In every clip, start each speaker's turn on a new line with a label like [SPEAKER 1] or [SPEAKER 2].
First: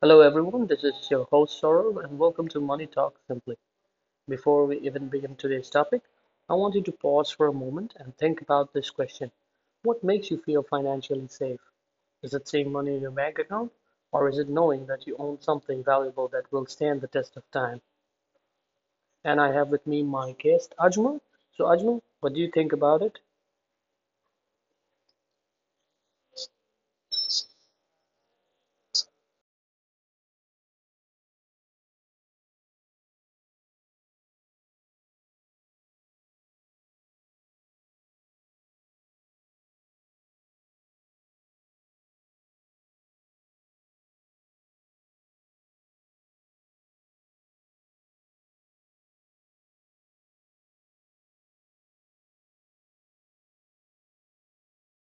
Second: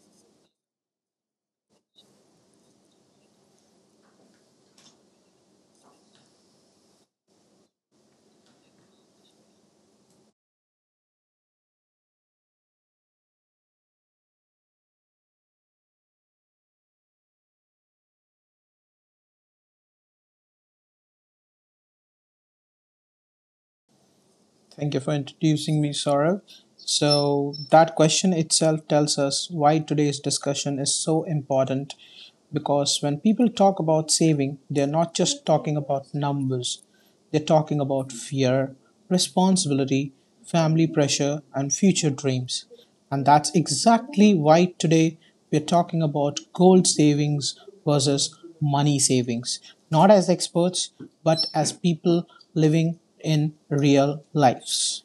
[SPEAKER 1] Hello everyone, this is your host Saurav, and welcome to Money Talk Simply. Before we even begin today's topic, I want you to pause for a moment and think about this question. What makes you feel financially safe? Is it seeing money in your bank account or is it knowing that you own something valuable that will stand the test of time? And I have with me my guest Ajmal. So Ajmal, what do you think about it?
[SPEAKER 2] Thank you for introducing me, Saurav. So, that question itself tells us why today's discussion is so important because when people talk about saving, they're not just talking about numbers, they're talking about fear, responsibility, family pressure, and future dreams. And that's exactly why today we're talking about gold savings versus money savings, not as experts, but as people living in real lives.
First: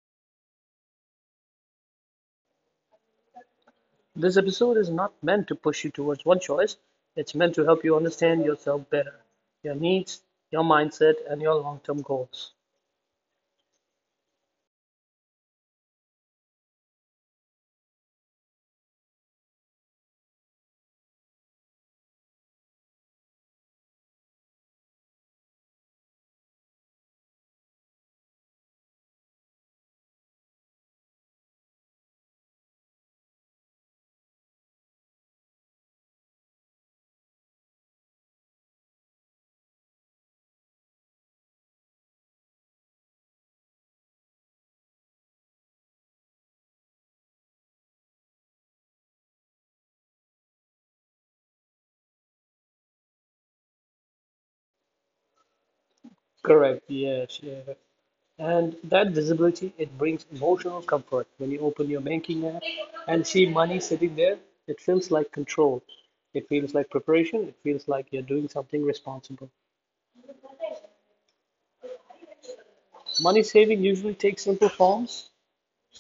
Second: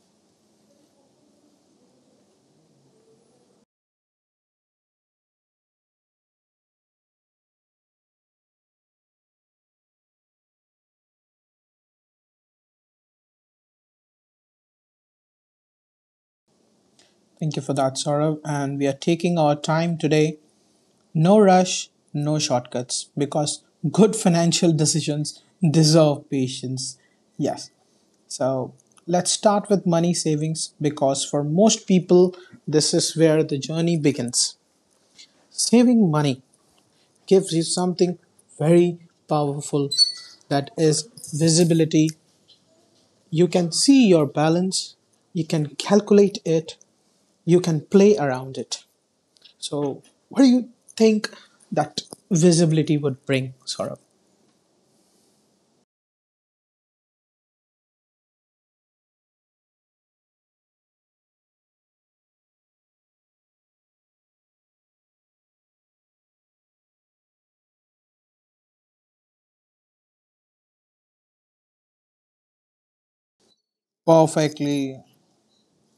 [SPEAKER 1] This episode is not meant to push you towards one choice. It's meant to help you understand yourself better, your needs, your mindset, and your long-term goals.
[SPEAKER 2] Thank you for that, Saurav. And we are taking our time today. No rush, no shortcuts, because good financial decisions deserve patience. Yes. So let's start with money savings because for most people, this is where the journey begins. Saving money gives you something very powerful that is visibility. You can see your balance, you can calculate it, you can play around it. So, what do you think that visibility would bring, Saurabh?
[SPEAKER 1] Correct. Yes. Yeah. And that visibility, it brings emotional comfort. When you open your banking app and see money sitting there, it feels like control. It feels like preparation. It feels like you're doing something responsible. Money saving usually takes simple
[SPEAKER 2] Perfectly,
[SPEAKER 1] forms,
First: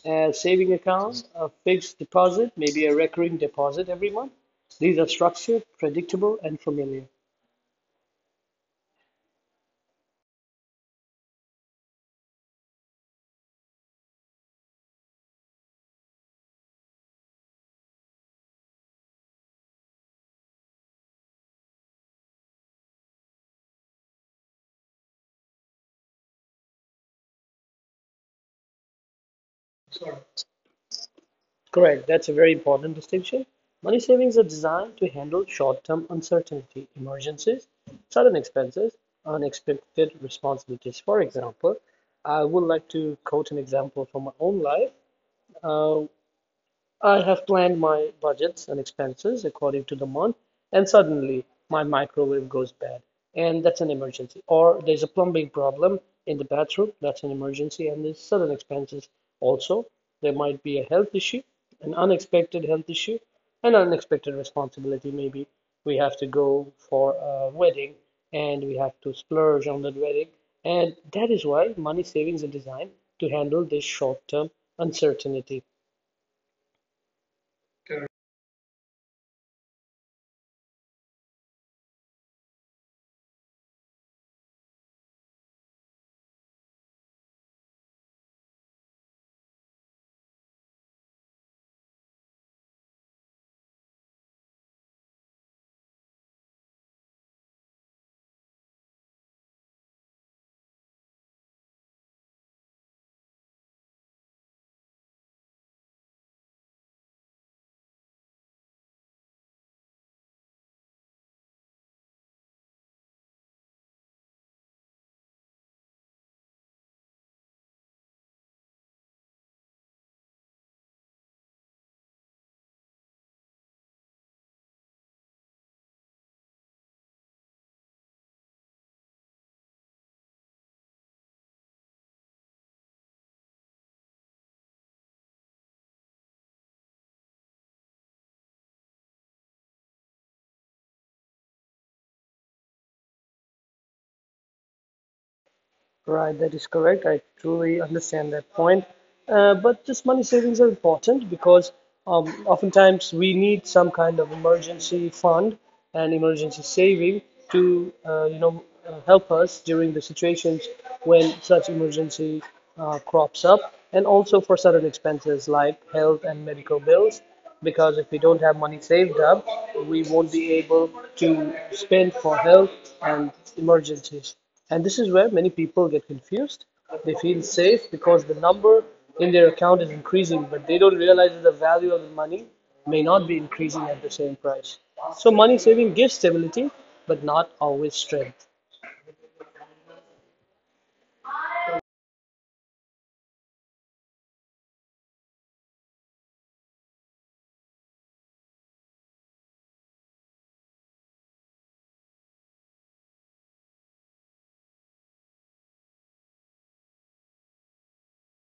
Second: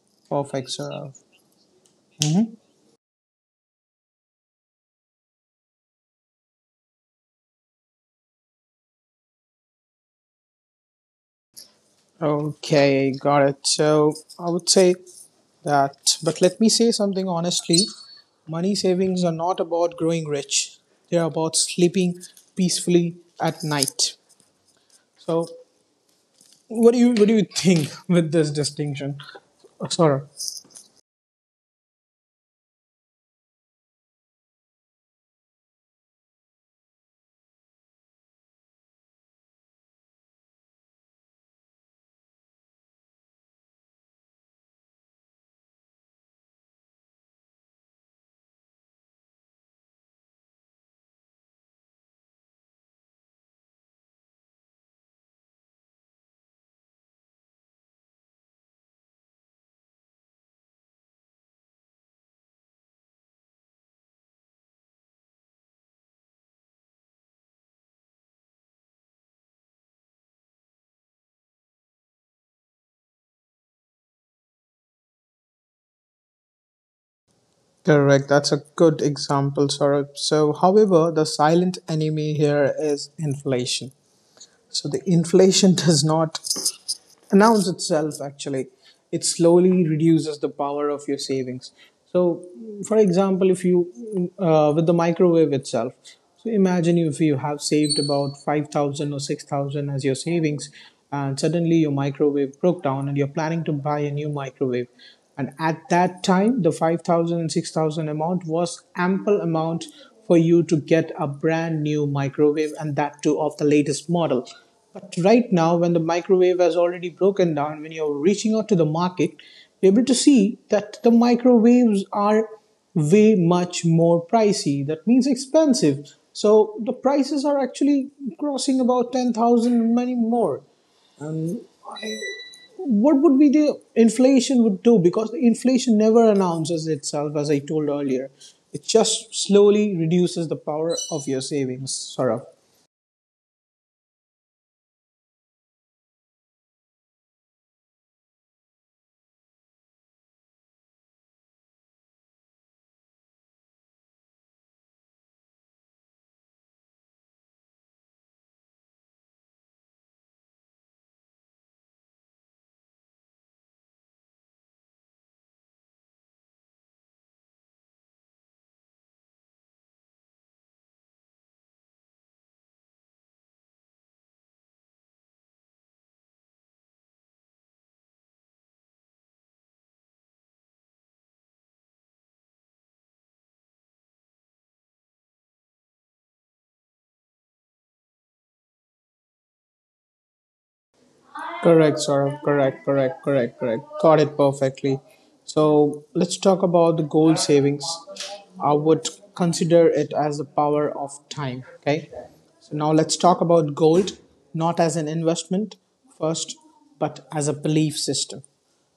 [SPEAKER 1] a
[SPEAKER 2] perfect,
[SPEAKER 1] saving
[SPEAKER 2] Saurabh.
[SPEAKER 1] account, a fixed deposit, maybe a recurring deposit every month. These are structured, predictable, and familiar.
[SPEAKER 2] Okay, got it. So, I would say that, but let me say something honestly, money savings are not about growing rich, they are about sleeping peacefully at night. So, what do you think with this distinction, Saurabh?
[SPEAKER 1] Sorry. Correct. That's a very important distinction. Money savings are designed to handle short-term uncertainty, emergencies, sudden expenses, unexpected responsibilities. For example, I would like to quote an example from my own life. Uh, I have planned my budgets and expenses according to the month, and suddenly my microwave goes bad, and that's an emergency. Or there's a plumbing problem in the bathroom, that's an emergency, and there's sudden expenses also. There might be a health issue, an unexpected health issue, an unexpected responsibility. Maybe we have to go for a wedding and we have to splurge on that wedding. And that is why money savings are designed to handle this short-term uncertainty.
[SPEAKER 2] Correct. That's a good example, Saurabh. So, however, the silent enemy here is inflation. So, the inflation does not announce itself. Actually, it slowly reduces the power of your savings. So, for example, if you with the microwave itself, so imagine if you have saved about 5,000 or 6,000 as your savings and suddenly your microwave broke down and you're planning to buy a new microwave, and at that time the 5000 and 6000 amount was ample amount for you to get a brand new microwave and that too of the latest model. But right now, when the microwave has already broken down, when you're reaching out to the market, be able to see that the microwaves are way much more pricey. That means expensive. So the prices are actually crossing about 10,000 many more. What would be the inflation would do? Because the inflation never announces itself, as I told earlier. It just slowly reduces the power of your savings, Saurabh.
[SPEAKER 1] Right, that is correct. I truly understand that point. But this money savings are important because oftentimes we need some kind of emergency fund and emergency saving to help us during the situations when such emergency crops up, and also for certain expenses like health and medical bills. Because if we don't have money saved up, we won't be able to spend for health and emergencies. And this is where many people get confused. They feel safe because the number in their account is increasing, but they don't realize that the value of the money may not be increasing at the same price. So money saving gives stability, but not always strength.
[SPEAKER 2] Correct, Saurabh. Correct, correct, correct, correct. Got it perfectly. So let's talk about the goal savings. I would consider it as the power of time. Okay. So now let's talk about gold, not as an investment first, but as a belief system.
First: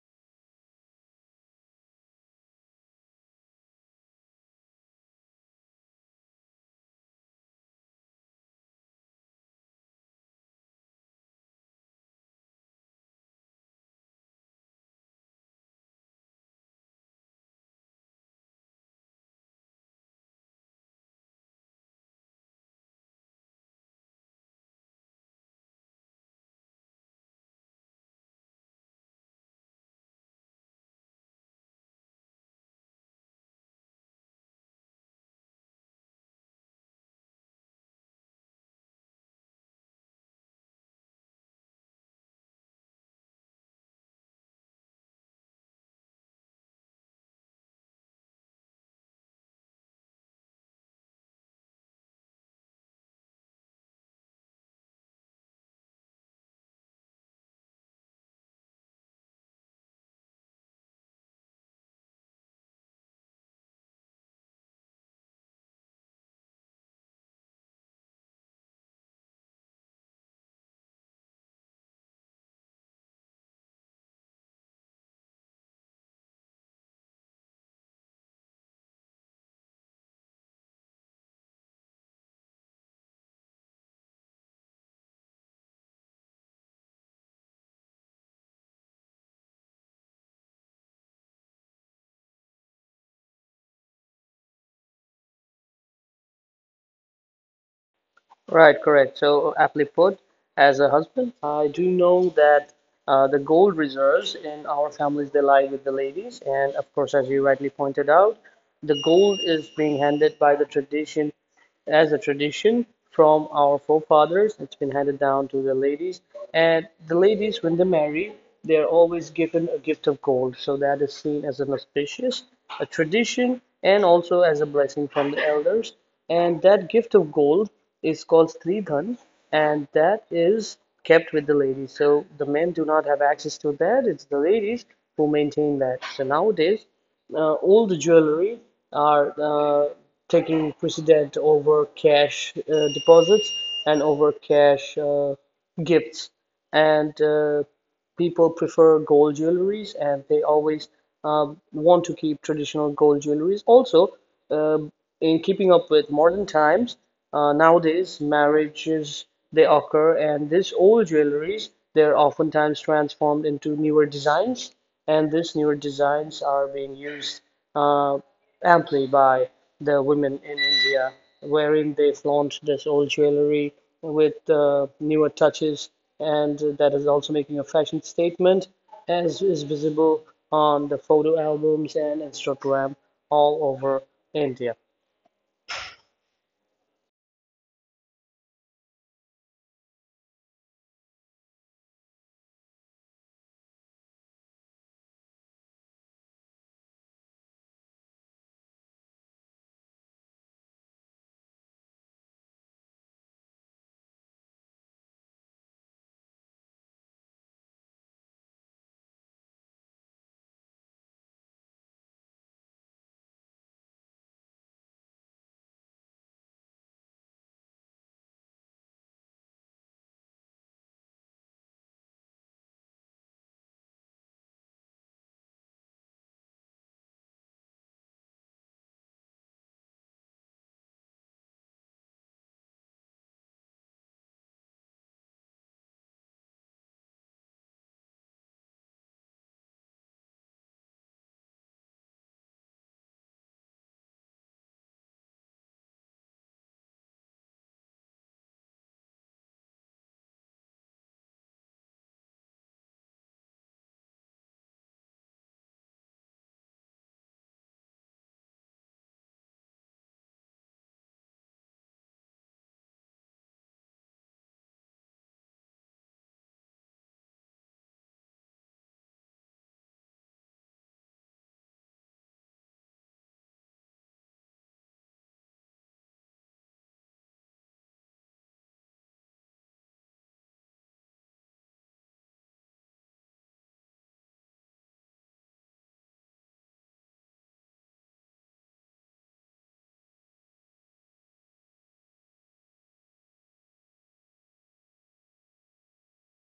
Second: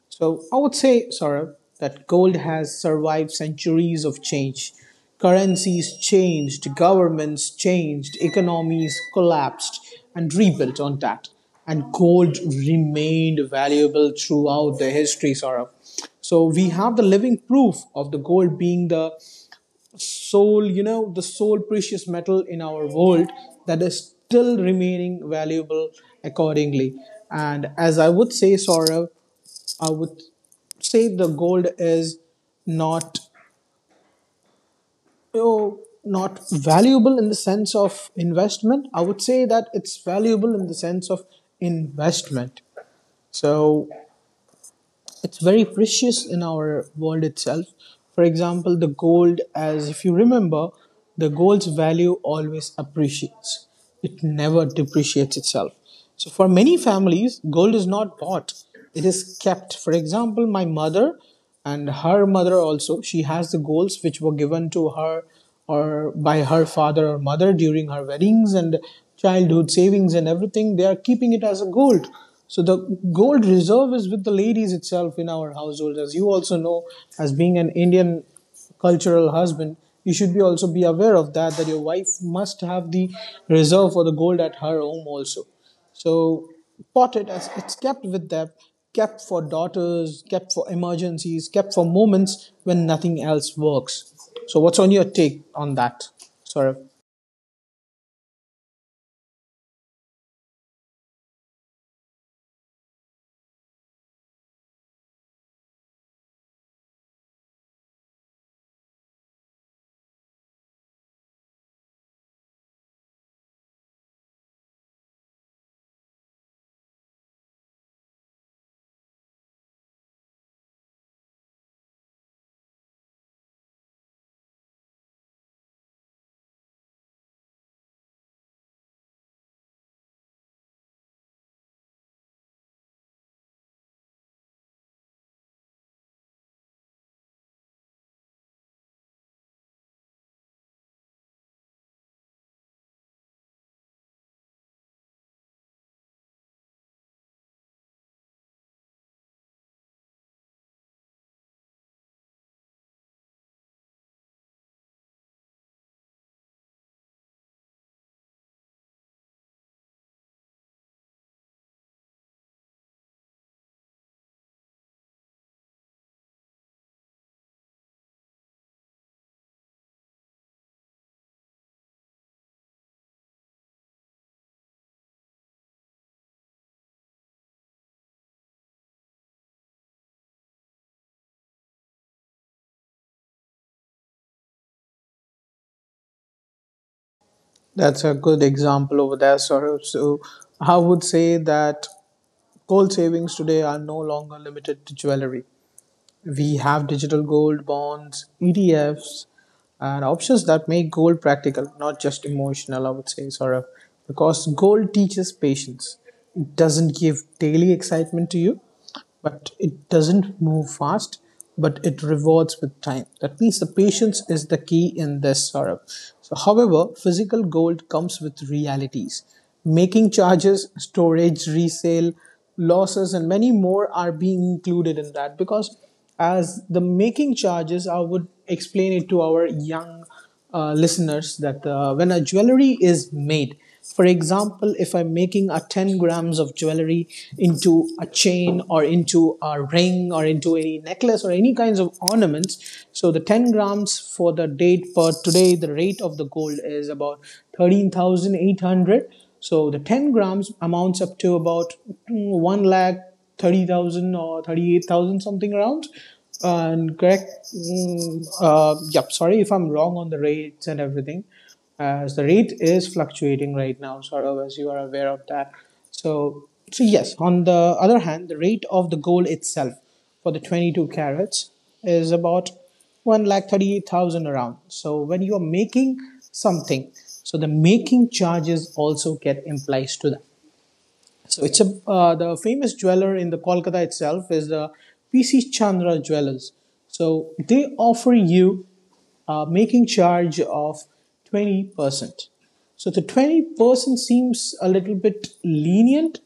[SPEAKER 2] So I would say, Saurabh, that gold has survived centuries of change. Currencies changed, governments changed, economies collapsed and rebuilt on that. And gold remained valuable throughout the history, Saurabh. So we have the living proof of the gold being the soul, you know, the sole precious metal in our world that is still remaining valuable accordingly. And as I would say, Sorrow, I would say the gold is not, you know, not valuable in the sense of investment. I would say that it's valuable in the sense of investment, so it's very precious in our world itself. For example, the gold, as if you remember, the gold's value always appreciates, it never depreciates itself. So, for many families, gold is not bought, it is kept. For example, my mother and her mother also, she has the golds which were given to her or by her father or mother during her weddings and childhood savings, and everything they are keeping it as a gold. So the gold reserve is with the ladies itself in our households. As you also know, as being an Indian cultural husband, you should be also be aware of that, that your wife must have the reserve for the gold at her home also. So potted, as it's kept with them, kept for daughters, kept for emergencies, kept for moments when nothing else works. So what's on your take on that, Saurav?
[SPEAKER 1] Right, correct. So aptly put, as a husband, I do know that the gold reserves in our families they lie with the ladies, and of course, as you rightly pointed out, the gold is being handed by the tradition as a tradition from our forefathers. It's been handed down to the ladies. And the ladies, when they marry, they are always given a gift of gold. So that is seen as an auspicious, a tradition, and also as a blessing from the elders. And that gift of gold is called Stridhan, and that is kept with the ladies. So the men do not have access to that. It's the ladies who maintain that. So nowadays, all the jewelry are taking precedent over cash deposits and over cash gifts. And people prefer gold jewelries and they always want to keep traditional gold jewelries. Also, um in keeping up with modern times, nowadays marriages they occur, and this old jewelries they're oftentimes transformed into newer designs, and these newer designs are being used uh, amply by the women in India, wherein they flaunt this old jewelry with newer touches, and that is also making a fashion statement, as is visible on the photo albums and Instagram all over India.
[SPEAKER 2] That's a good example over there, Saurav. So I would say that gold savings today are no longer limited to jewelry. We have digital gold, bonds, ETFs, and options that make gold practical, not just emotional, I would say, sort of. Because gold teaches patience. It doesn't give daily excitement to you, but it doesn't move fast, but it rewards with time. That means the patience is the key in this sort of. So, however, physical gold comes with realities. Making charges, storage, resale, losses and many more are being included in that. Because as the making charges, I would explain it to our young listeners that when a jewelry is made, for example, if I'm making a 10 grams of jewelry into a chain or into a ring or into any necklace or any kinds of ornaments, so the 10 grams for the date per today, the rate of the gold is about 13,800. So the 10 grams amounts up to about, 1 lakh 30,000 or 38,000 something around. And correct, yep, sorry if I'm wrong on the rates and everything, as the rate is fluctuating right now, sort of, as you are aware of that. So, so yes, on the other hand, the rate of the gold itself for the 22 carats is about one lakh 38,000 around. So when you are making something, so the making charges also get implies to that. So it's a the famous jeweler in the Kolkata itself is the PC Chandra Jewelers. So they offer you a making charge of 20%. So the 20% seems a little bit lenient,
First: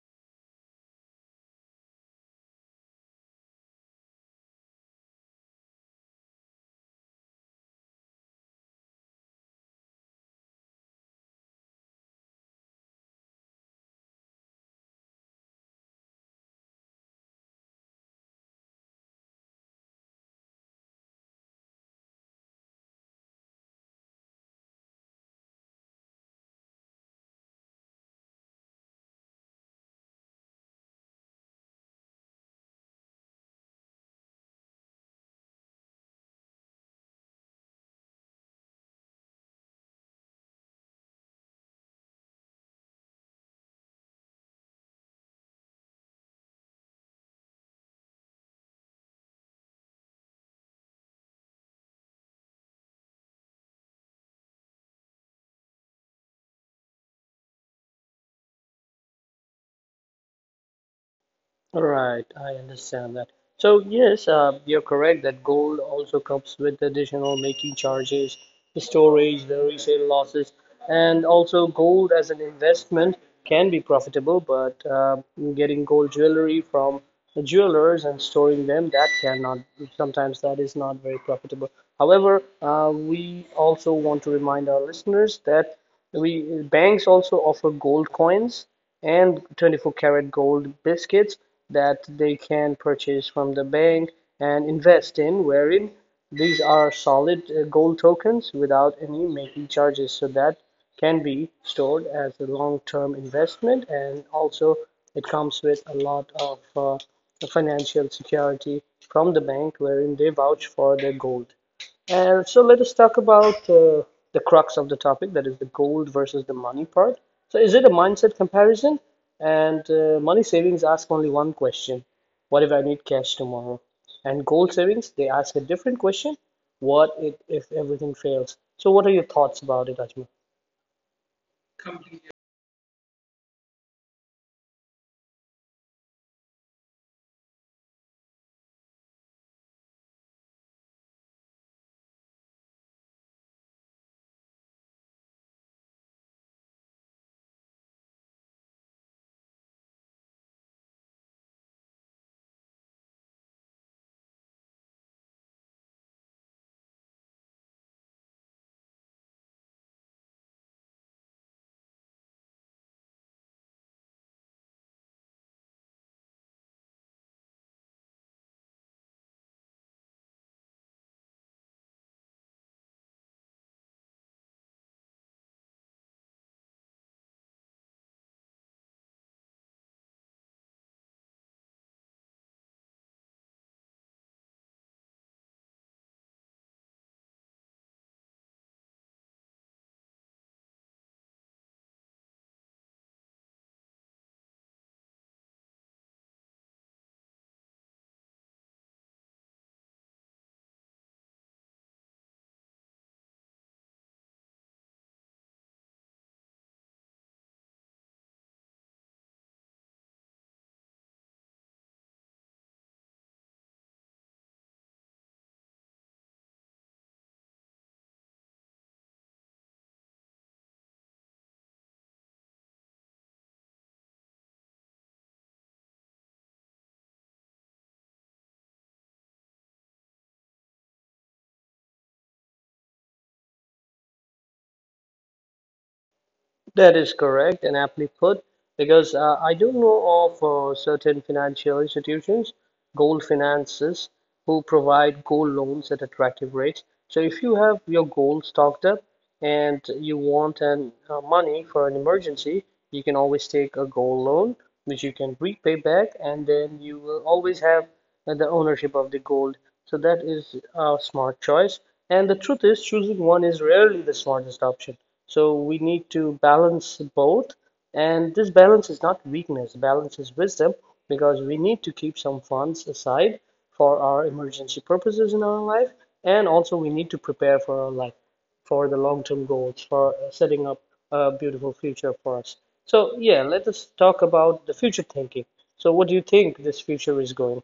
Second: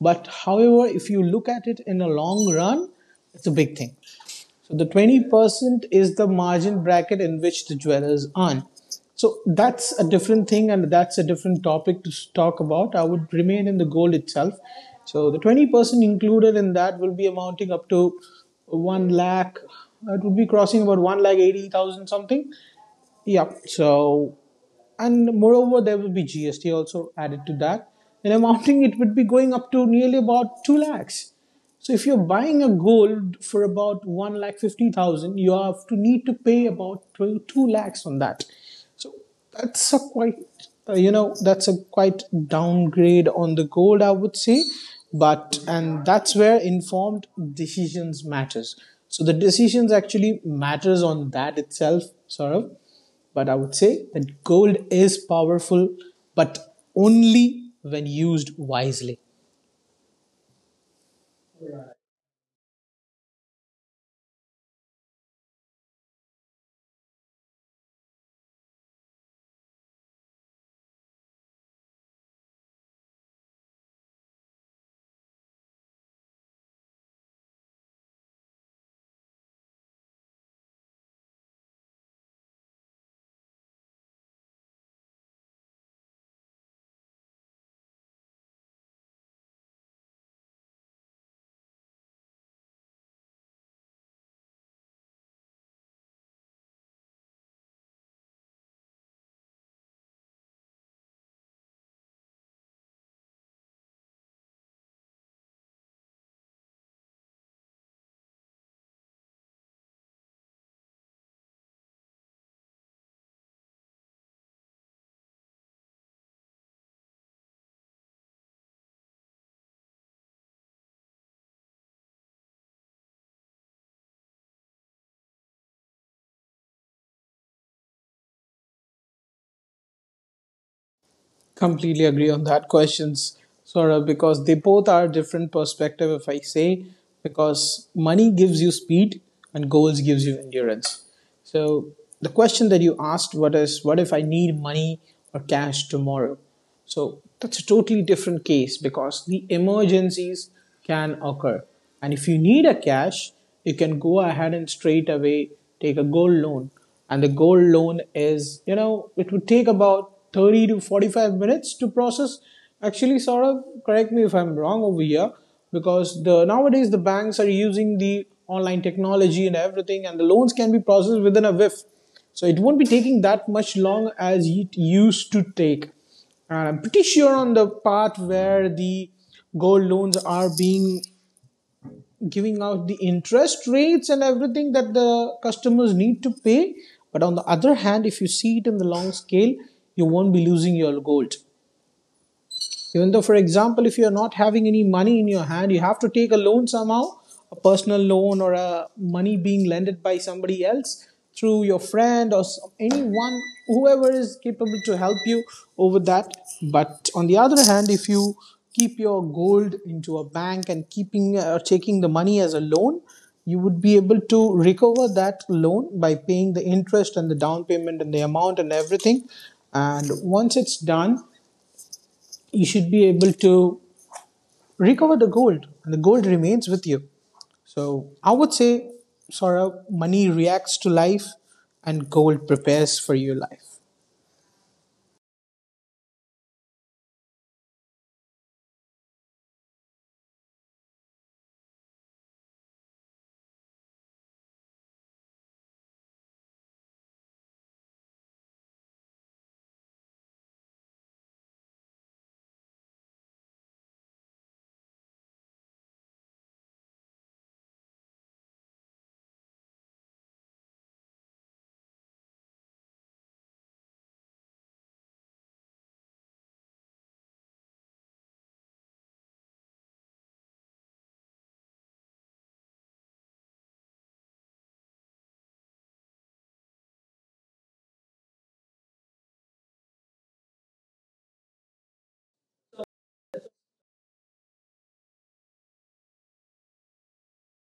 [SPEAKER 2] but however, if you look at it in a long run, it's a big thing. So the 20% is the margin bracket in which the jewelers earn. So that's a different thing and that's a different topic to talk about. I would remain in the gold itself. So the 20% included in that will be amounting up to 1 lakh, it would be crossing about 1 lakh 80,000 something. Yep. So, and moreover, there will be GST also added to that. And amounting, it would be going up to nearly about 2 lakhs. So, if you're buying a gold for about 1 lakh 50,000, you have to need to pay about 2 two lakhs on that. So, that's a quite, you know, that's a quite downgrade on the gold, I would say. But, and that's where informed decisions matters. So, the decisions actually matters on that itself, sort of. But I would say that gold is powerful, but only when used wisely.
[SPEAKER 1] All right, I understand that. So yes, you're correct that gold also comes with additional making charges, the storage, the resale losses, and also gold as an investment can be profitable, but getting gold jewelry from the jewelers and storing them, that cannot, sometimes that is not very profitable. However, we also want to remind our listeners that we banks also offer gold coins and 24 karat gold biscuits that they can purchase from the bank and invest in, wherein these are solid gold tokens without any making charges. So that can be stored as a long-term investment, and also it comes with a lot of financial security from the bank, wherein they vouch for their gold. So let us talk about the crux of the topic, that is the gold versus the money part. So is it a mindset comparison? And money savings ask only one question. What if I need cash tomorrow? And gold savings, they ask a different question. What if everything fails? So what are your thoughts about it, Ajmal?
[SPEAKER 2] Completely agree on that questions, Saurabh, because they both are different perspective, if I say, because money gives you speed and gold gives you endurance. So the question that you asked, what if I need money or cash tomorrow? So that's a totally different case because the emergencies can occur. And if you need a cash, you can go ahead and straight away take a gold loan. And the gold loan is, you know, it would take about 30 to 45 minutes to process. Actually, sort of, correct me if I'm wrong over here, because the nowadays the banks are using the online technology and everything, and the loans can be processed within a whiff. So it won't be taking that much long as it used to take, and I'm pretty sure on the path where the gold loans are being giving out the interest rates and everything that the customers need to pay. But on the other hand, if you see it in the long scale, you won't be losing your gold. Even though, for example, if you're not having any money in your hand, you have to take a loan somehow, a personal loan or a money being lended by somebody else through your friend or anyone, whoever is capable to help you over that. But on the other hand, if you keep your gold into a bank and keeping or taking the money as a loan, you would be able to recover that loan by paying the interest and the down payment and the amount and everything. And once it's done, you should be able to recover the gold, and the gold remains with you. So I would say, Saurabh, money reacts to life and gold prepares for your life.
[SPEAKER 1] That is correct and aptly put because I do know of certain financial institutions, gold finances, who provide gold loans at attractive rates. So if you have your gold stocked up, and you want an money for an emergency, you can always take a gold loan, which you can repay back, and then you will always have the ownership of the gold. So that is a smart choice. And the truth is, choosing one is rarely the smartest option. So we need to balance both, and this balance is not weakness, balance is wisdom because we need to keep some funds aside for our emergency purposes in our life, and also we need to prepare for our life for the long-term goals, for setting up a beautiful future for us. So, yeah, let us talk about the future thinking. So, what do you think this future is going?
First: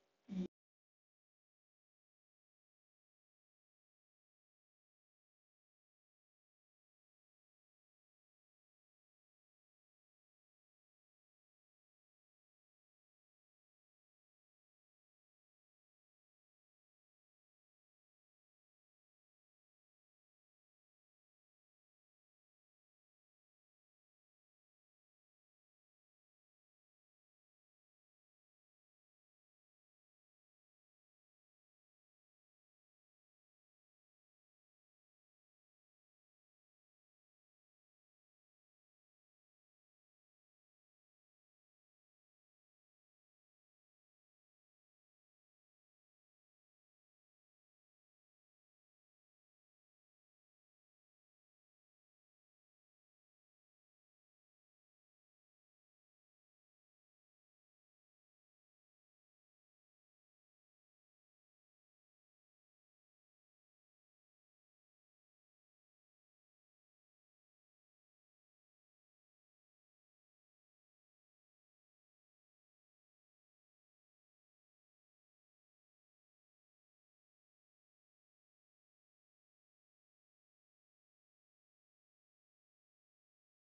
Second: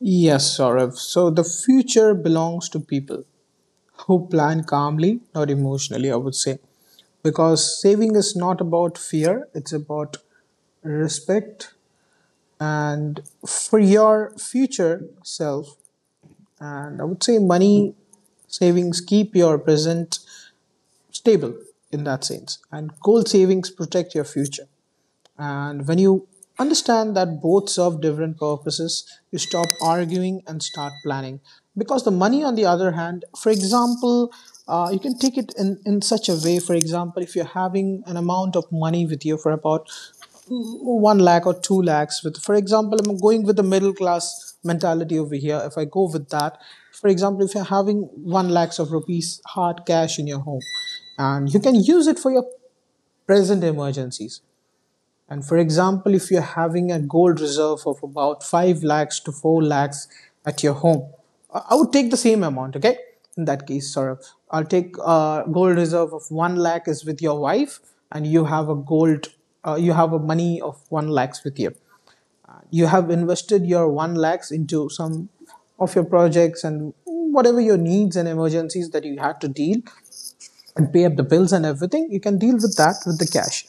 [SPEAKER 2] Yes, Saurabh. So the future belongs to people who plan calmly, not emotionally, I would say, because saving is not about fear, it's about respect and for your future self. And I would say money savings keep your present stable in that sense. And goal savings protect your future. And when you understand that both serve different purposes, you stop arguing and start planning. Because the money, on the other hand, for example, you can take it in such a way. For example, if you're having an amount of money with you for about one lakh or two lakhs. With for example i'm going with the middle class mentality over here. If I go with that, for example, if you're having one lakhs of rupees hard cash in your home, and you can use it for your present emergencies. And for example, if you're having a gold reserve of about 5 lakhs to 4 lakhs at your home, I would take the same amount, okay? In that case, Saurabh, I'll take a gold reserve of 1 lakh is with your wife, and you have a gold, you have a money of 1 lakhs with you. You have invested your 1 lakhs into some of your projects, and whatever your needs and emergencies that you had to deal and pay up the bills and everything, you can deal with that with the cash.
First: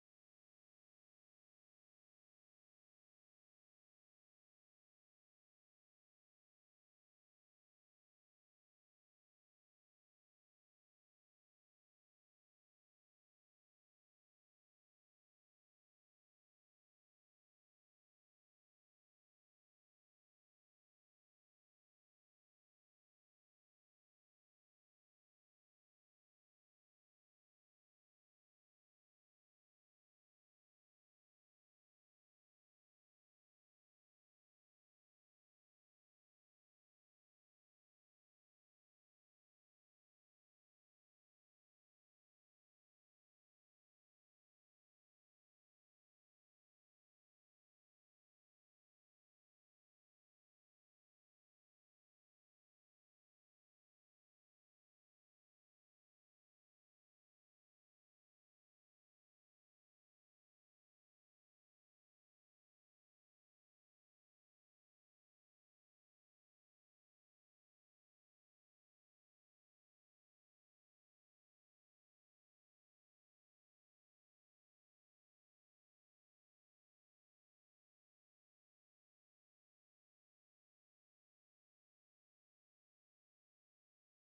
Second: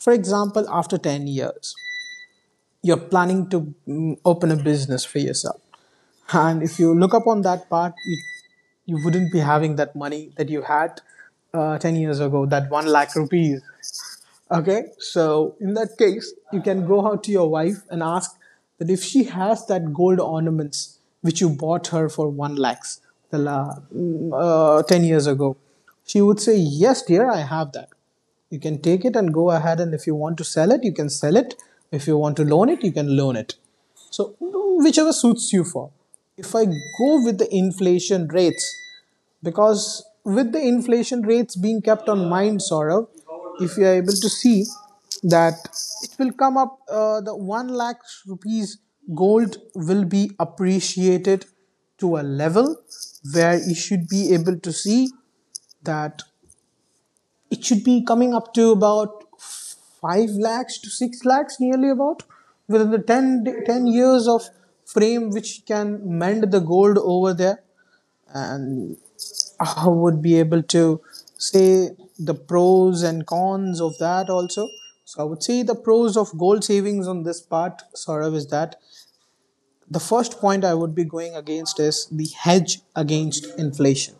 [SPEAKER 2] For example, after 10 years, you're planning to open a business for yourself, and if you look up on that part, you wouldn't be having that money that you had 10 years ago, that 1 lakh rupees. Okay, so in that case, you can go out to your wife and ask that if she has that gold ornaments which you bought her for one lakhs 10 years ago, she would say, "Yes, dear, I have that." You can take it and go ahead, and if you want to sell it, you can sell it. If you want to loan it, you can loan it. So whichever suits you for. If I go with the inflation rates, because with the inflation rates being kept on mind, Saurav, if you are able to see that it will come up, the one lakh rupees gold will be appreciated to a level where you should be able to see that it should be coming up to about 5 lakhs to 6 lakhs nearly about, within the 10 years of frame, which can mend the gold over there. And I would be able to say the pros and cons of that also. So I would say the pros of goal savings on this part, Saurav, is that the first point I would be going against is the hedge against inflation.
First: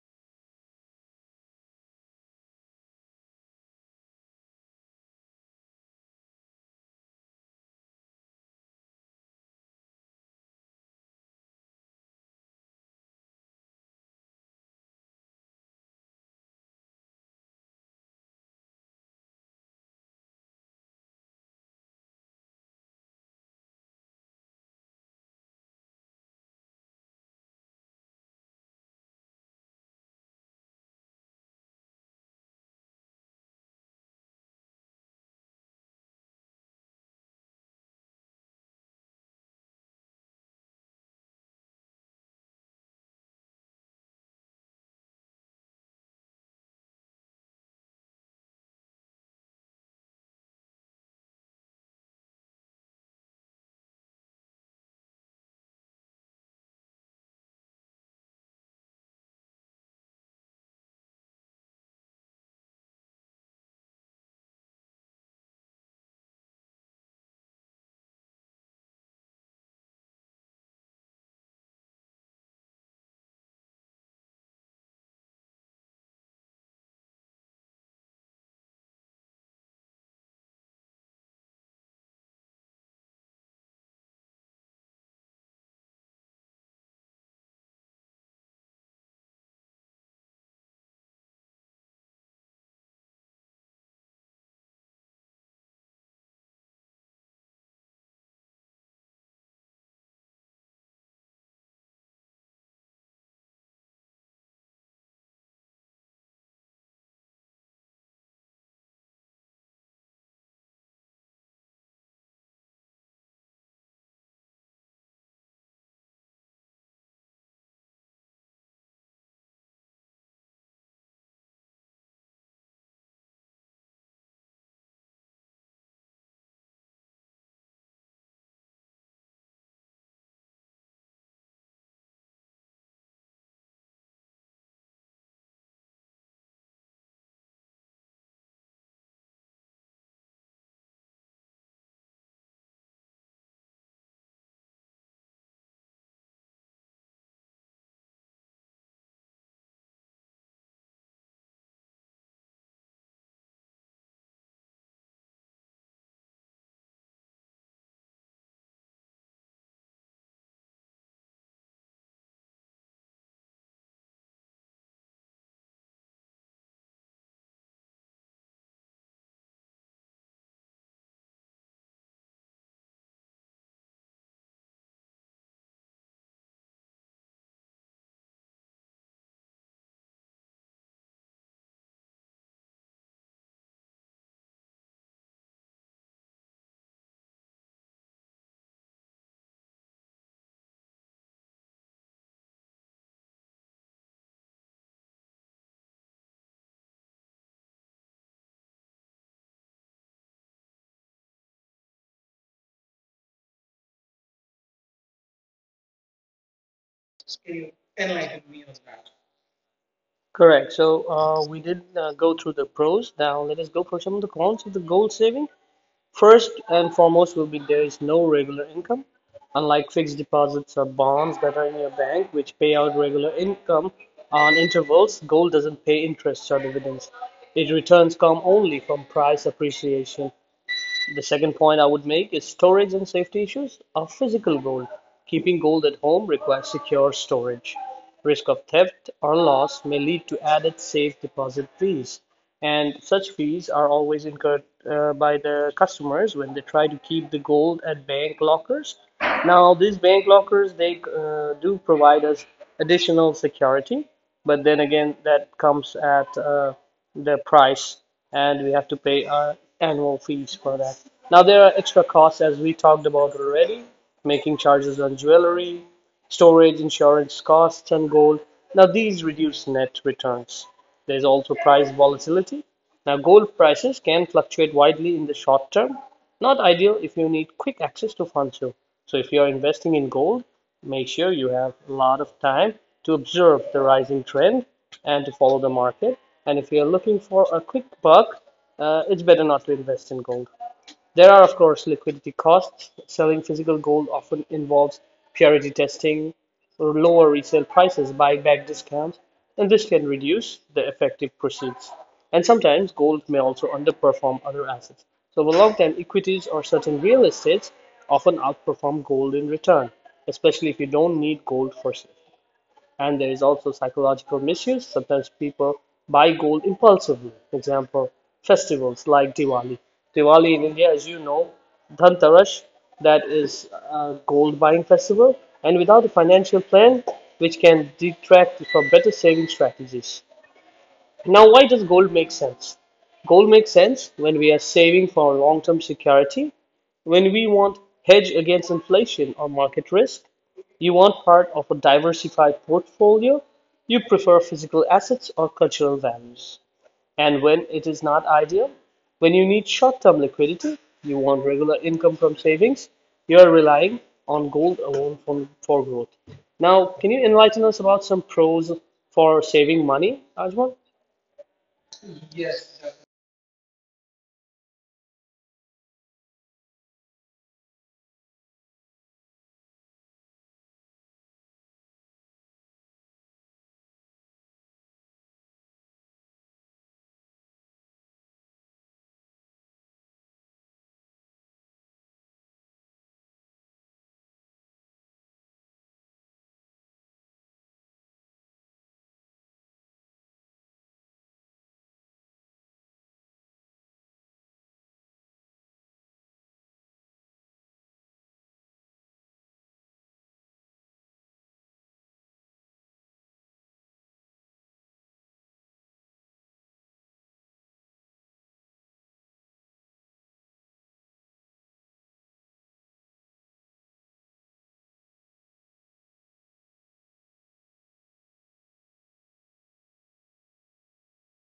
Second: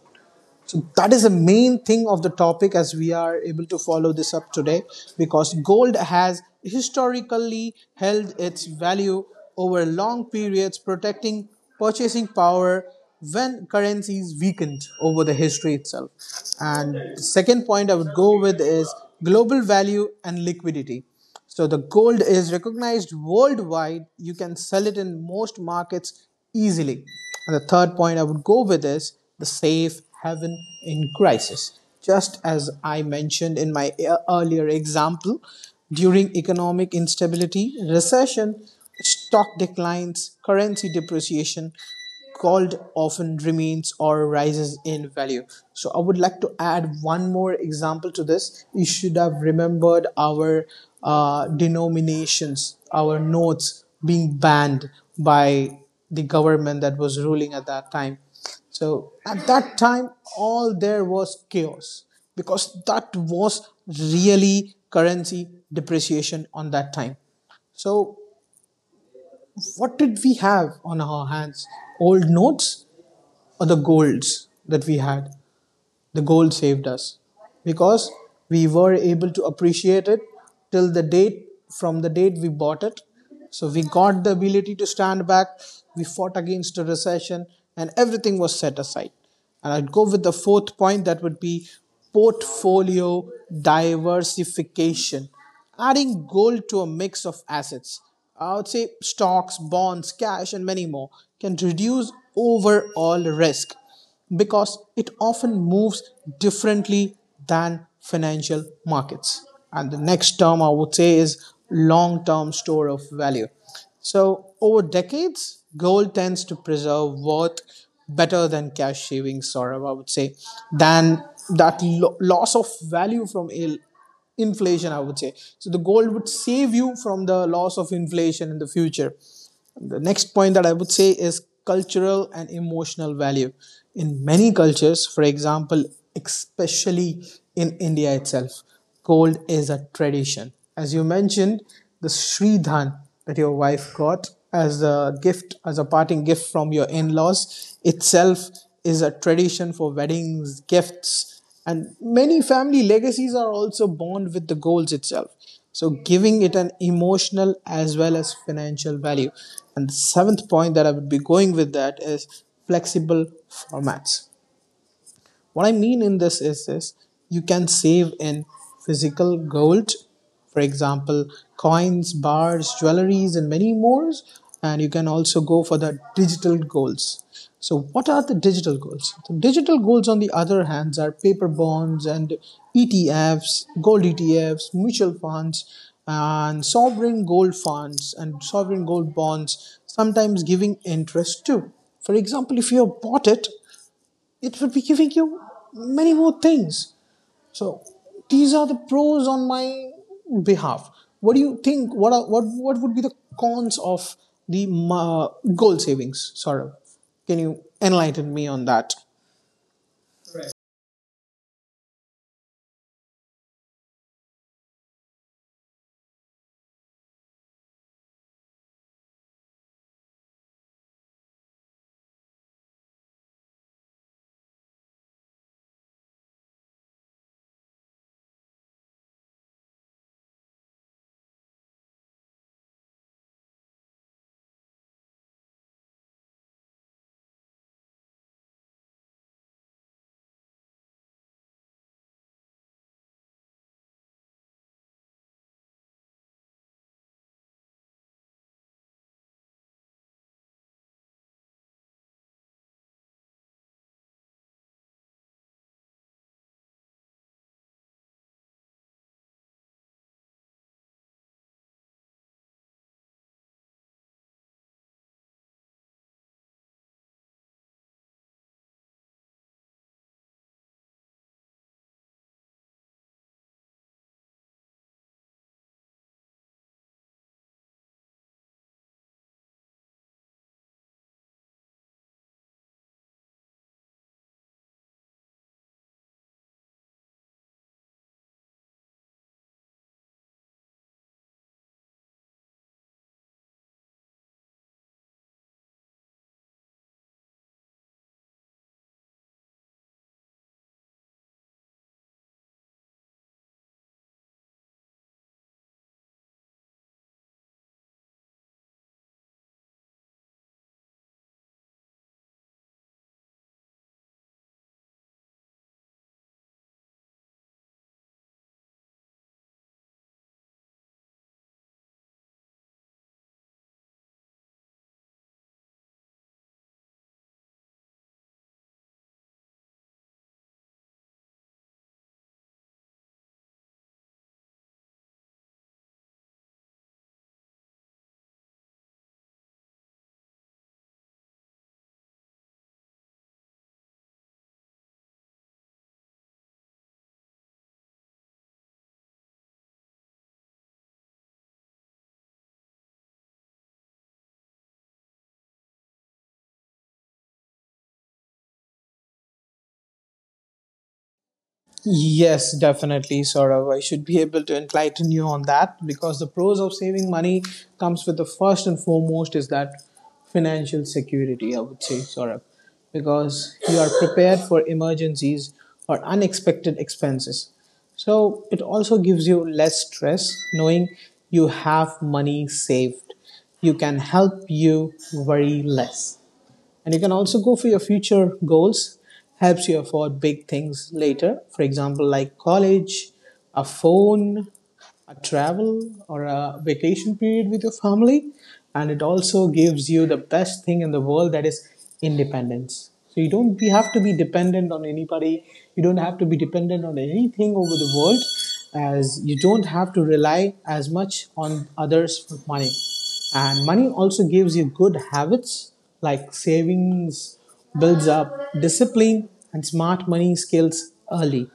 [SPEAKER 2] So that is the main thing of the topic, as we are able to follow this up today, because gold has historically held its value over long periods, protecting purchasing power when currencies weakened over the history itself. And the second point I would go with is global value and liquidity. So the gold is recognized worldwide. You can sell it in most markets easily. And the third point I would go with is the safe haven in crisis. Just as I mentioned in my earlier example, during economic instability, recession, stock declines, currency depreciation, gold often remains or rises in value. So I would like to add one more example to this. You should have remembered our denominations, our notes being banned by the government that was ruling at that time. So at that time, all there was chaos, because that was really currency depreciation on that time. So what did we have on our hands? Old notes or the golds that we had? The gold saved us, because we were able to appreciate it till the date from the date we bought it. So we got the ability to stand back. We fought against the recession and everything was set aside. And I'd go with the fourth point, that would be portfolio diversification. Adding gold to a mix of assets, I would say stocks, bonds, cash and many more, can reduce overall risk because it often moves differently than financial markets. And the next term I would say is long term store of value. So, over decades, gold tends to preserve worth better than cash savings, or I would say, than that loss of value from a inflation, I would say. So the gold would save you from the loss of inflation in the future. The next point that I would say is cultural and emotional value. In many cultures, for example, especially in India itself, gold is a tradition. As you mentioned, the shridhan that your wife got as a gift, as a parting gift from your in laws itself, is a tradition for weddings, gifts, and many family legacies are also born with the goals itself. So, giving it an emotional as well as financial value. And the seventh point that I would be going with, that is flexible formats. What I mean in this is this: you can save in physical gold, for example, coins, bars, jewelries, and many more. And you can also go for the digital goals. So, what are the digital goals? The digital goals, on the other hand, are paper bonds and ETFs, gold ETFs, mutual funds, and sovereign gold funds and sovereign gold bonds, sometimes giving interest too. For example, if you have bought it, it would be giving you many more things. So these are the pros on my behalf. What do you think? What are, what would be the cons of the uh, goal savings, Saurabh? Can you enlighten me on that?
[SPEAKER 1] Correct. So, we did go through the pros. Now, let us go for some of the cons of the goal saving. First and foremost will be there is no regular income. Unlike fixed deposits or bonds that are in your bank, which pay out regular income on intervals, gold doesn't pay interest or dividends. It returns come only from price appreciation. The second point I would make is storage and safety issues of physical gold. Keeping gold at home requires secure storage. Risk of theft or loss may lead to added safe deposit fees, and such fees are always incurred by the customers when they try to keep the gold at bank lockers. Now, these bank lockers they do provide us additional security, but then again, that comes at the price and we have to pay our annual fees for that. Now there are extra costs as we talked about already, making charges on jewelry, storage, insurance costs and gold. Now these reduce net returns. There's also price volatility. Now gold prices can fluctuate widely in the short term. Not ideal if you need quick access to funds. So if you are investing in gold, make sure you have a lot of time to observe the rising trend and to follow the market. And if you're looking for a quick buck, it's better not to invest in gold. There are of course liquidity costs; selling physical gold often involves purity testing, or lower resale prices, buyback discounts, and this can reduce the effective proceeds. And sometimes gold may also underperform other assets. So over long term, equities or certain real estates often outperform gold in return, especially if you don't need gold for sale. And there is also psychological misuse. Sometimes people buy gold impulsively. For example, festivals like Diwali. Diwali in India, as you know, Dhanteras, that is a gold buying festival, and without a financial plan, which can detract from better saving strategies. Now, why does gold make sense? Gold makes sense when we are saving for long term security, when we want hedge against inflation or market risk, you want part of a diversified portfolio. You prefer physical assets or cultural values. And when it is not ideal, when you need short-term liquidity, you want regular income from savings, you are relying on gold alone for growth. Now, can you enlighten us about some pros for saving money, Ajmal?
[SPEAKER 2] Yes, definitely, Saurav. I should be able to enlighten you on that, because the pros of saving money comes with the first and foremost is that financial security, I would say, Saurav, because you are prepared for emergencies or unexpected expenses. So it also gives you less stress knowing you have money saved. You can help you worry less, and you can also go for your future goals, helps you afford big things later, for example, like college, a phone, a travel, or a vacation period with your family. And it also gives you the best thing in the world, that is independence. So you don't you have to be dependent on anybody, you don't have to be dependent on anything over the world, as you don't have to rely as much on others for money. And money also gives you good habits like savings, builds up discipline and smart money skills early.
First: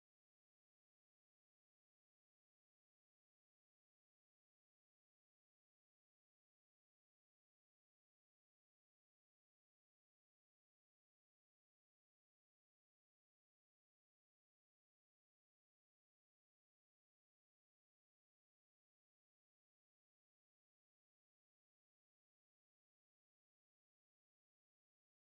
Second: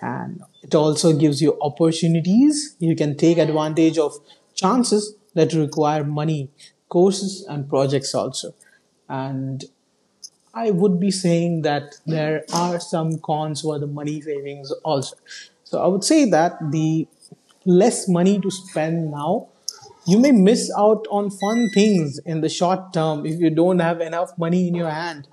[SPEAKER 2] And it also gives you opportunities, you can take advantage of chances that require money, courses and projects also. And I would be saying that there are some cons for the money savings also. So I would say that the less money to spend now, you may miss out on fun things in the short term if you don't have enough money in your hand.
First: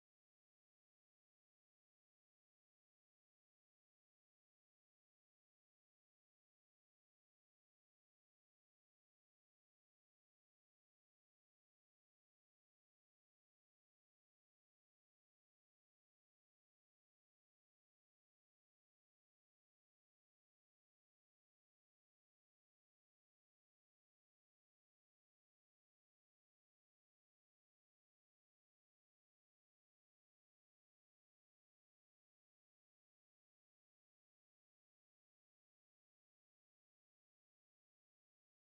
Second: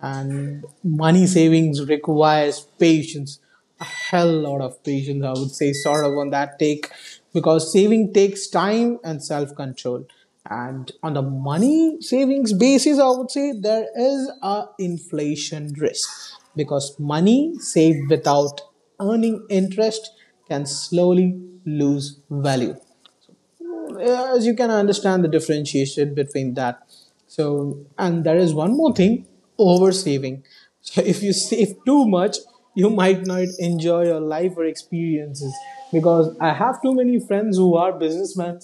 [SPEAKER 2] And money savings requires patience, a hell lot of patience, I would say, sort of on that take, because saving takes time and self control. And on the money savings basis, I would say there is a inflation risk, because money saved without earning interest can slowly lose value, as you can understand the differentiation between that. So, and there is one more thing, oversaving. So, if you save too much, you might not enjoy your life or experiences, because I have too many friends who are businessmen,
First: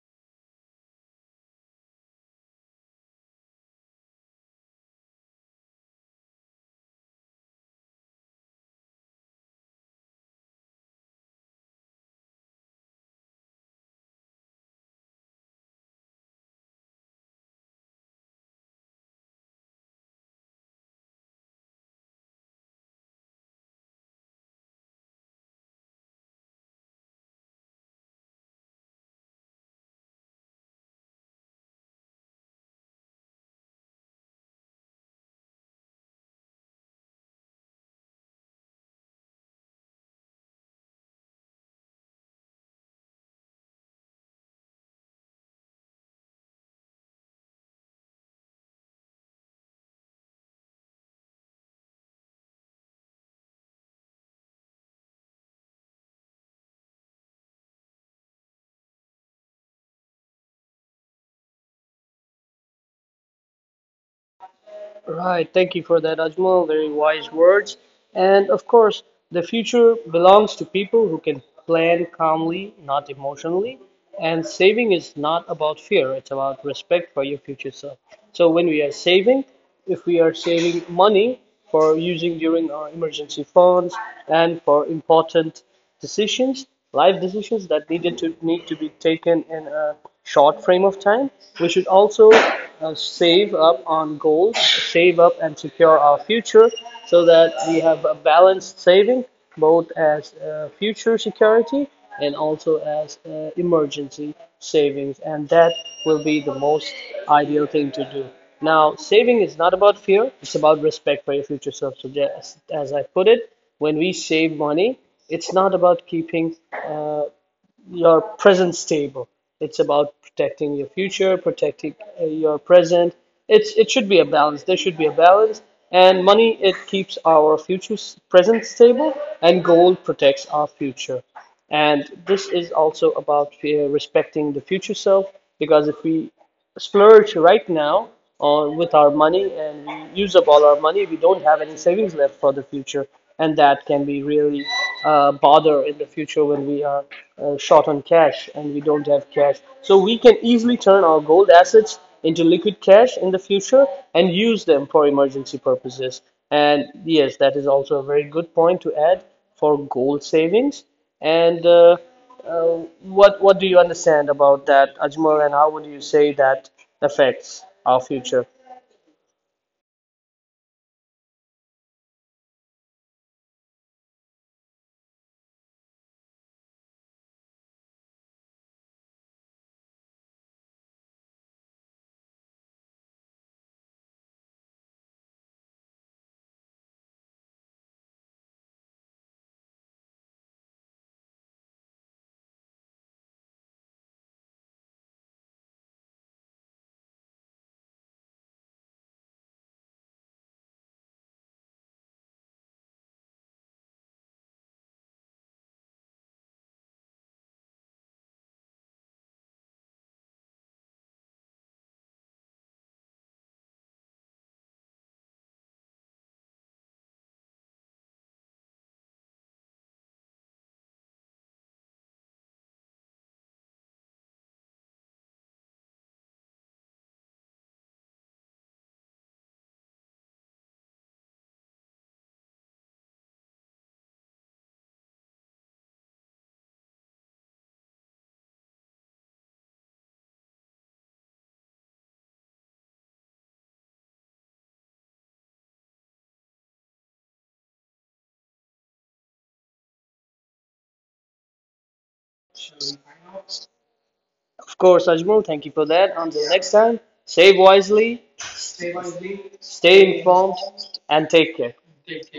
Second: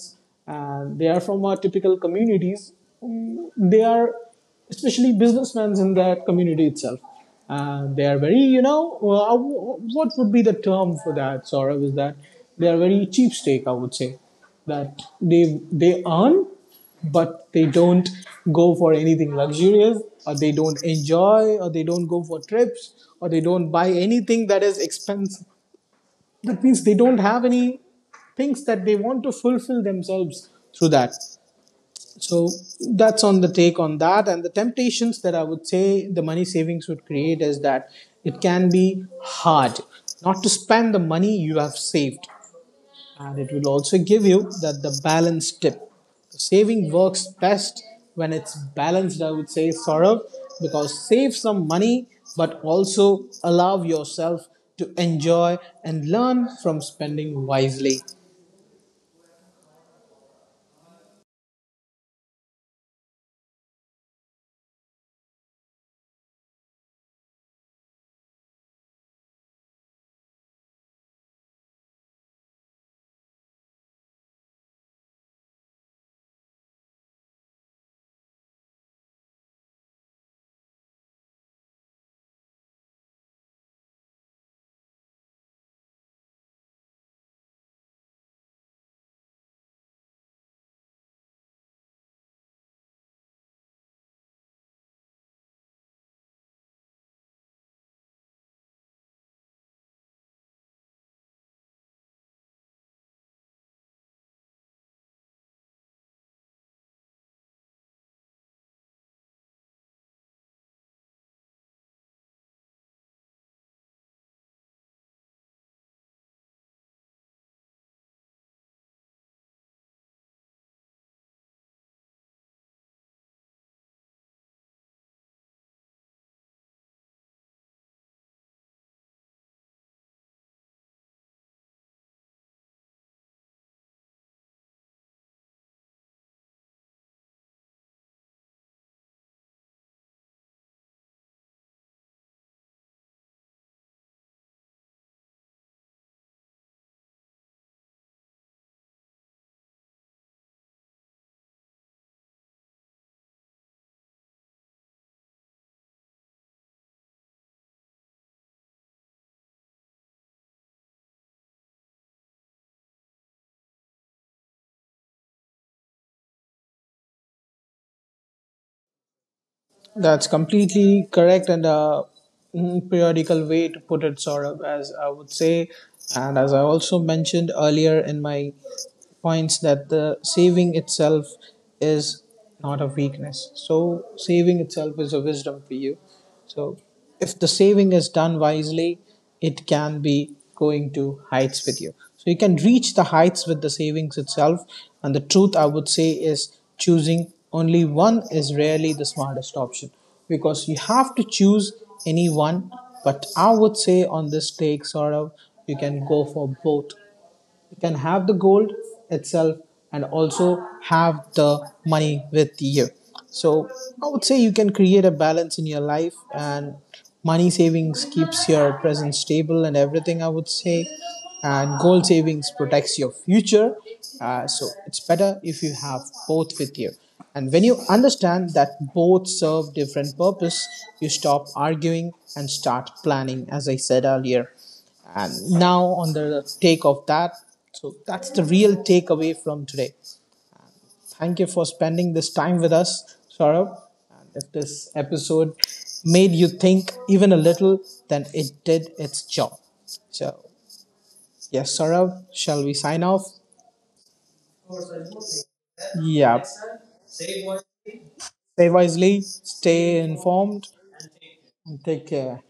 [SPEAKER 2] and they are from our typical communities, they are especially businessmen in that community itself. They are very, you know, what would be the term for that, Saurav, is that they are very cheapstake, I would say. That they earn, but they don't go for anything luxurious, or they don't enjoy, or they don't go for trips, or they don't buy anything that is expensive. That means they don't have any things that they want to fulfill themselves through that. So that's on the take on that. And the temptations that I would say the money savings would create is that it can be hard not to spend the money you have saved. And it will also give you that the balance tip. Saving works best when it's balanced, I would say, Saurav, because save some money but also allow yourself to enjoy and learn from spending wisely.
[SPEAKER 1] Right, thank you for that, Ajmal. Very wise words. And of course, the future belongs to people who can plan calmly, not emotionally. And saving is not about fear, it's about respect for your future self. So when we are saving, if we are saving money for using during our emergency funds and for important decisions, life decisions that needed to need to be taken in a short frame of time. We should also save up on goals, save up and secure our future so that we have a balanced saving both as future security and also as emergency savings and that will be the most ideal thing to do. Now, saving is not about fear, it's about respect for your future self. So, as I put it, when we save money, it's not about keeping uh, your present stable. It's about protecting your future, protecting your present. It should be a balance. There should be a balance. And money, it keeps our future present stable, and gold protects our future. And this is also about respecting the future self, because if we splurge right now on with our money and we use up all our money we don't have any savings left for the future and that can be really bother in the future when we are short on cash and we don't have cash so we can easily turn our gold assets into liquid cash in the future and use them for emergency purposes and yes that is also a very good point to add for gold savings and what do you understand about that, Ajmal, and how would you say that affects our future?
[SPEAKER 2] That's completely correct and a periodical way to put it, Saurabh, as I would say. And as I also mentioned earlier in my points, that the saving itself is not a weakness. So saving itself is a wisdom for you. So if the saving is done wisely, it can be going to heights with you. So you can reach the heights with the savings itself. And the truth I would say is choosing only one is rarely the smartest option, because you have to choose any one. But I would say on this take, sort of, you can go for both. You can have the gold itself and also have the money with you. So I would say you can create a balance in your life, and money savings keeps your present stable and everything, I would say, and gold savings protects your future. So it's better if you have both with you. And when you understand that both serve different purpose, you stop arguing and start planning, as I said earlier. And now, on the take of that, so that's the real takeaway from today. Thank you for spending this time with us, Saurabh. And if this episode made you think even a little, then it did its job. So, yes, Saurabh, shall we sign off?
[SPEAKER 1] Of course, Ajmal, thank you for that.
[SPEAKER 2] Yeah.
[SPEAKER 1] Until next time, save wisely,
[SPEAKER 2] Stay wisely, stay
[SPEAKER 1] stay
[SPEAKER 2] informed,
[SPEAKER 1] informed, and take
[SPEAKER 2] and
[SPEAKER 1] care.
[SPEAKER 2] take care.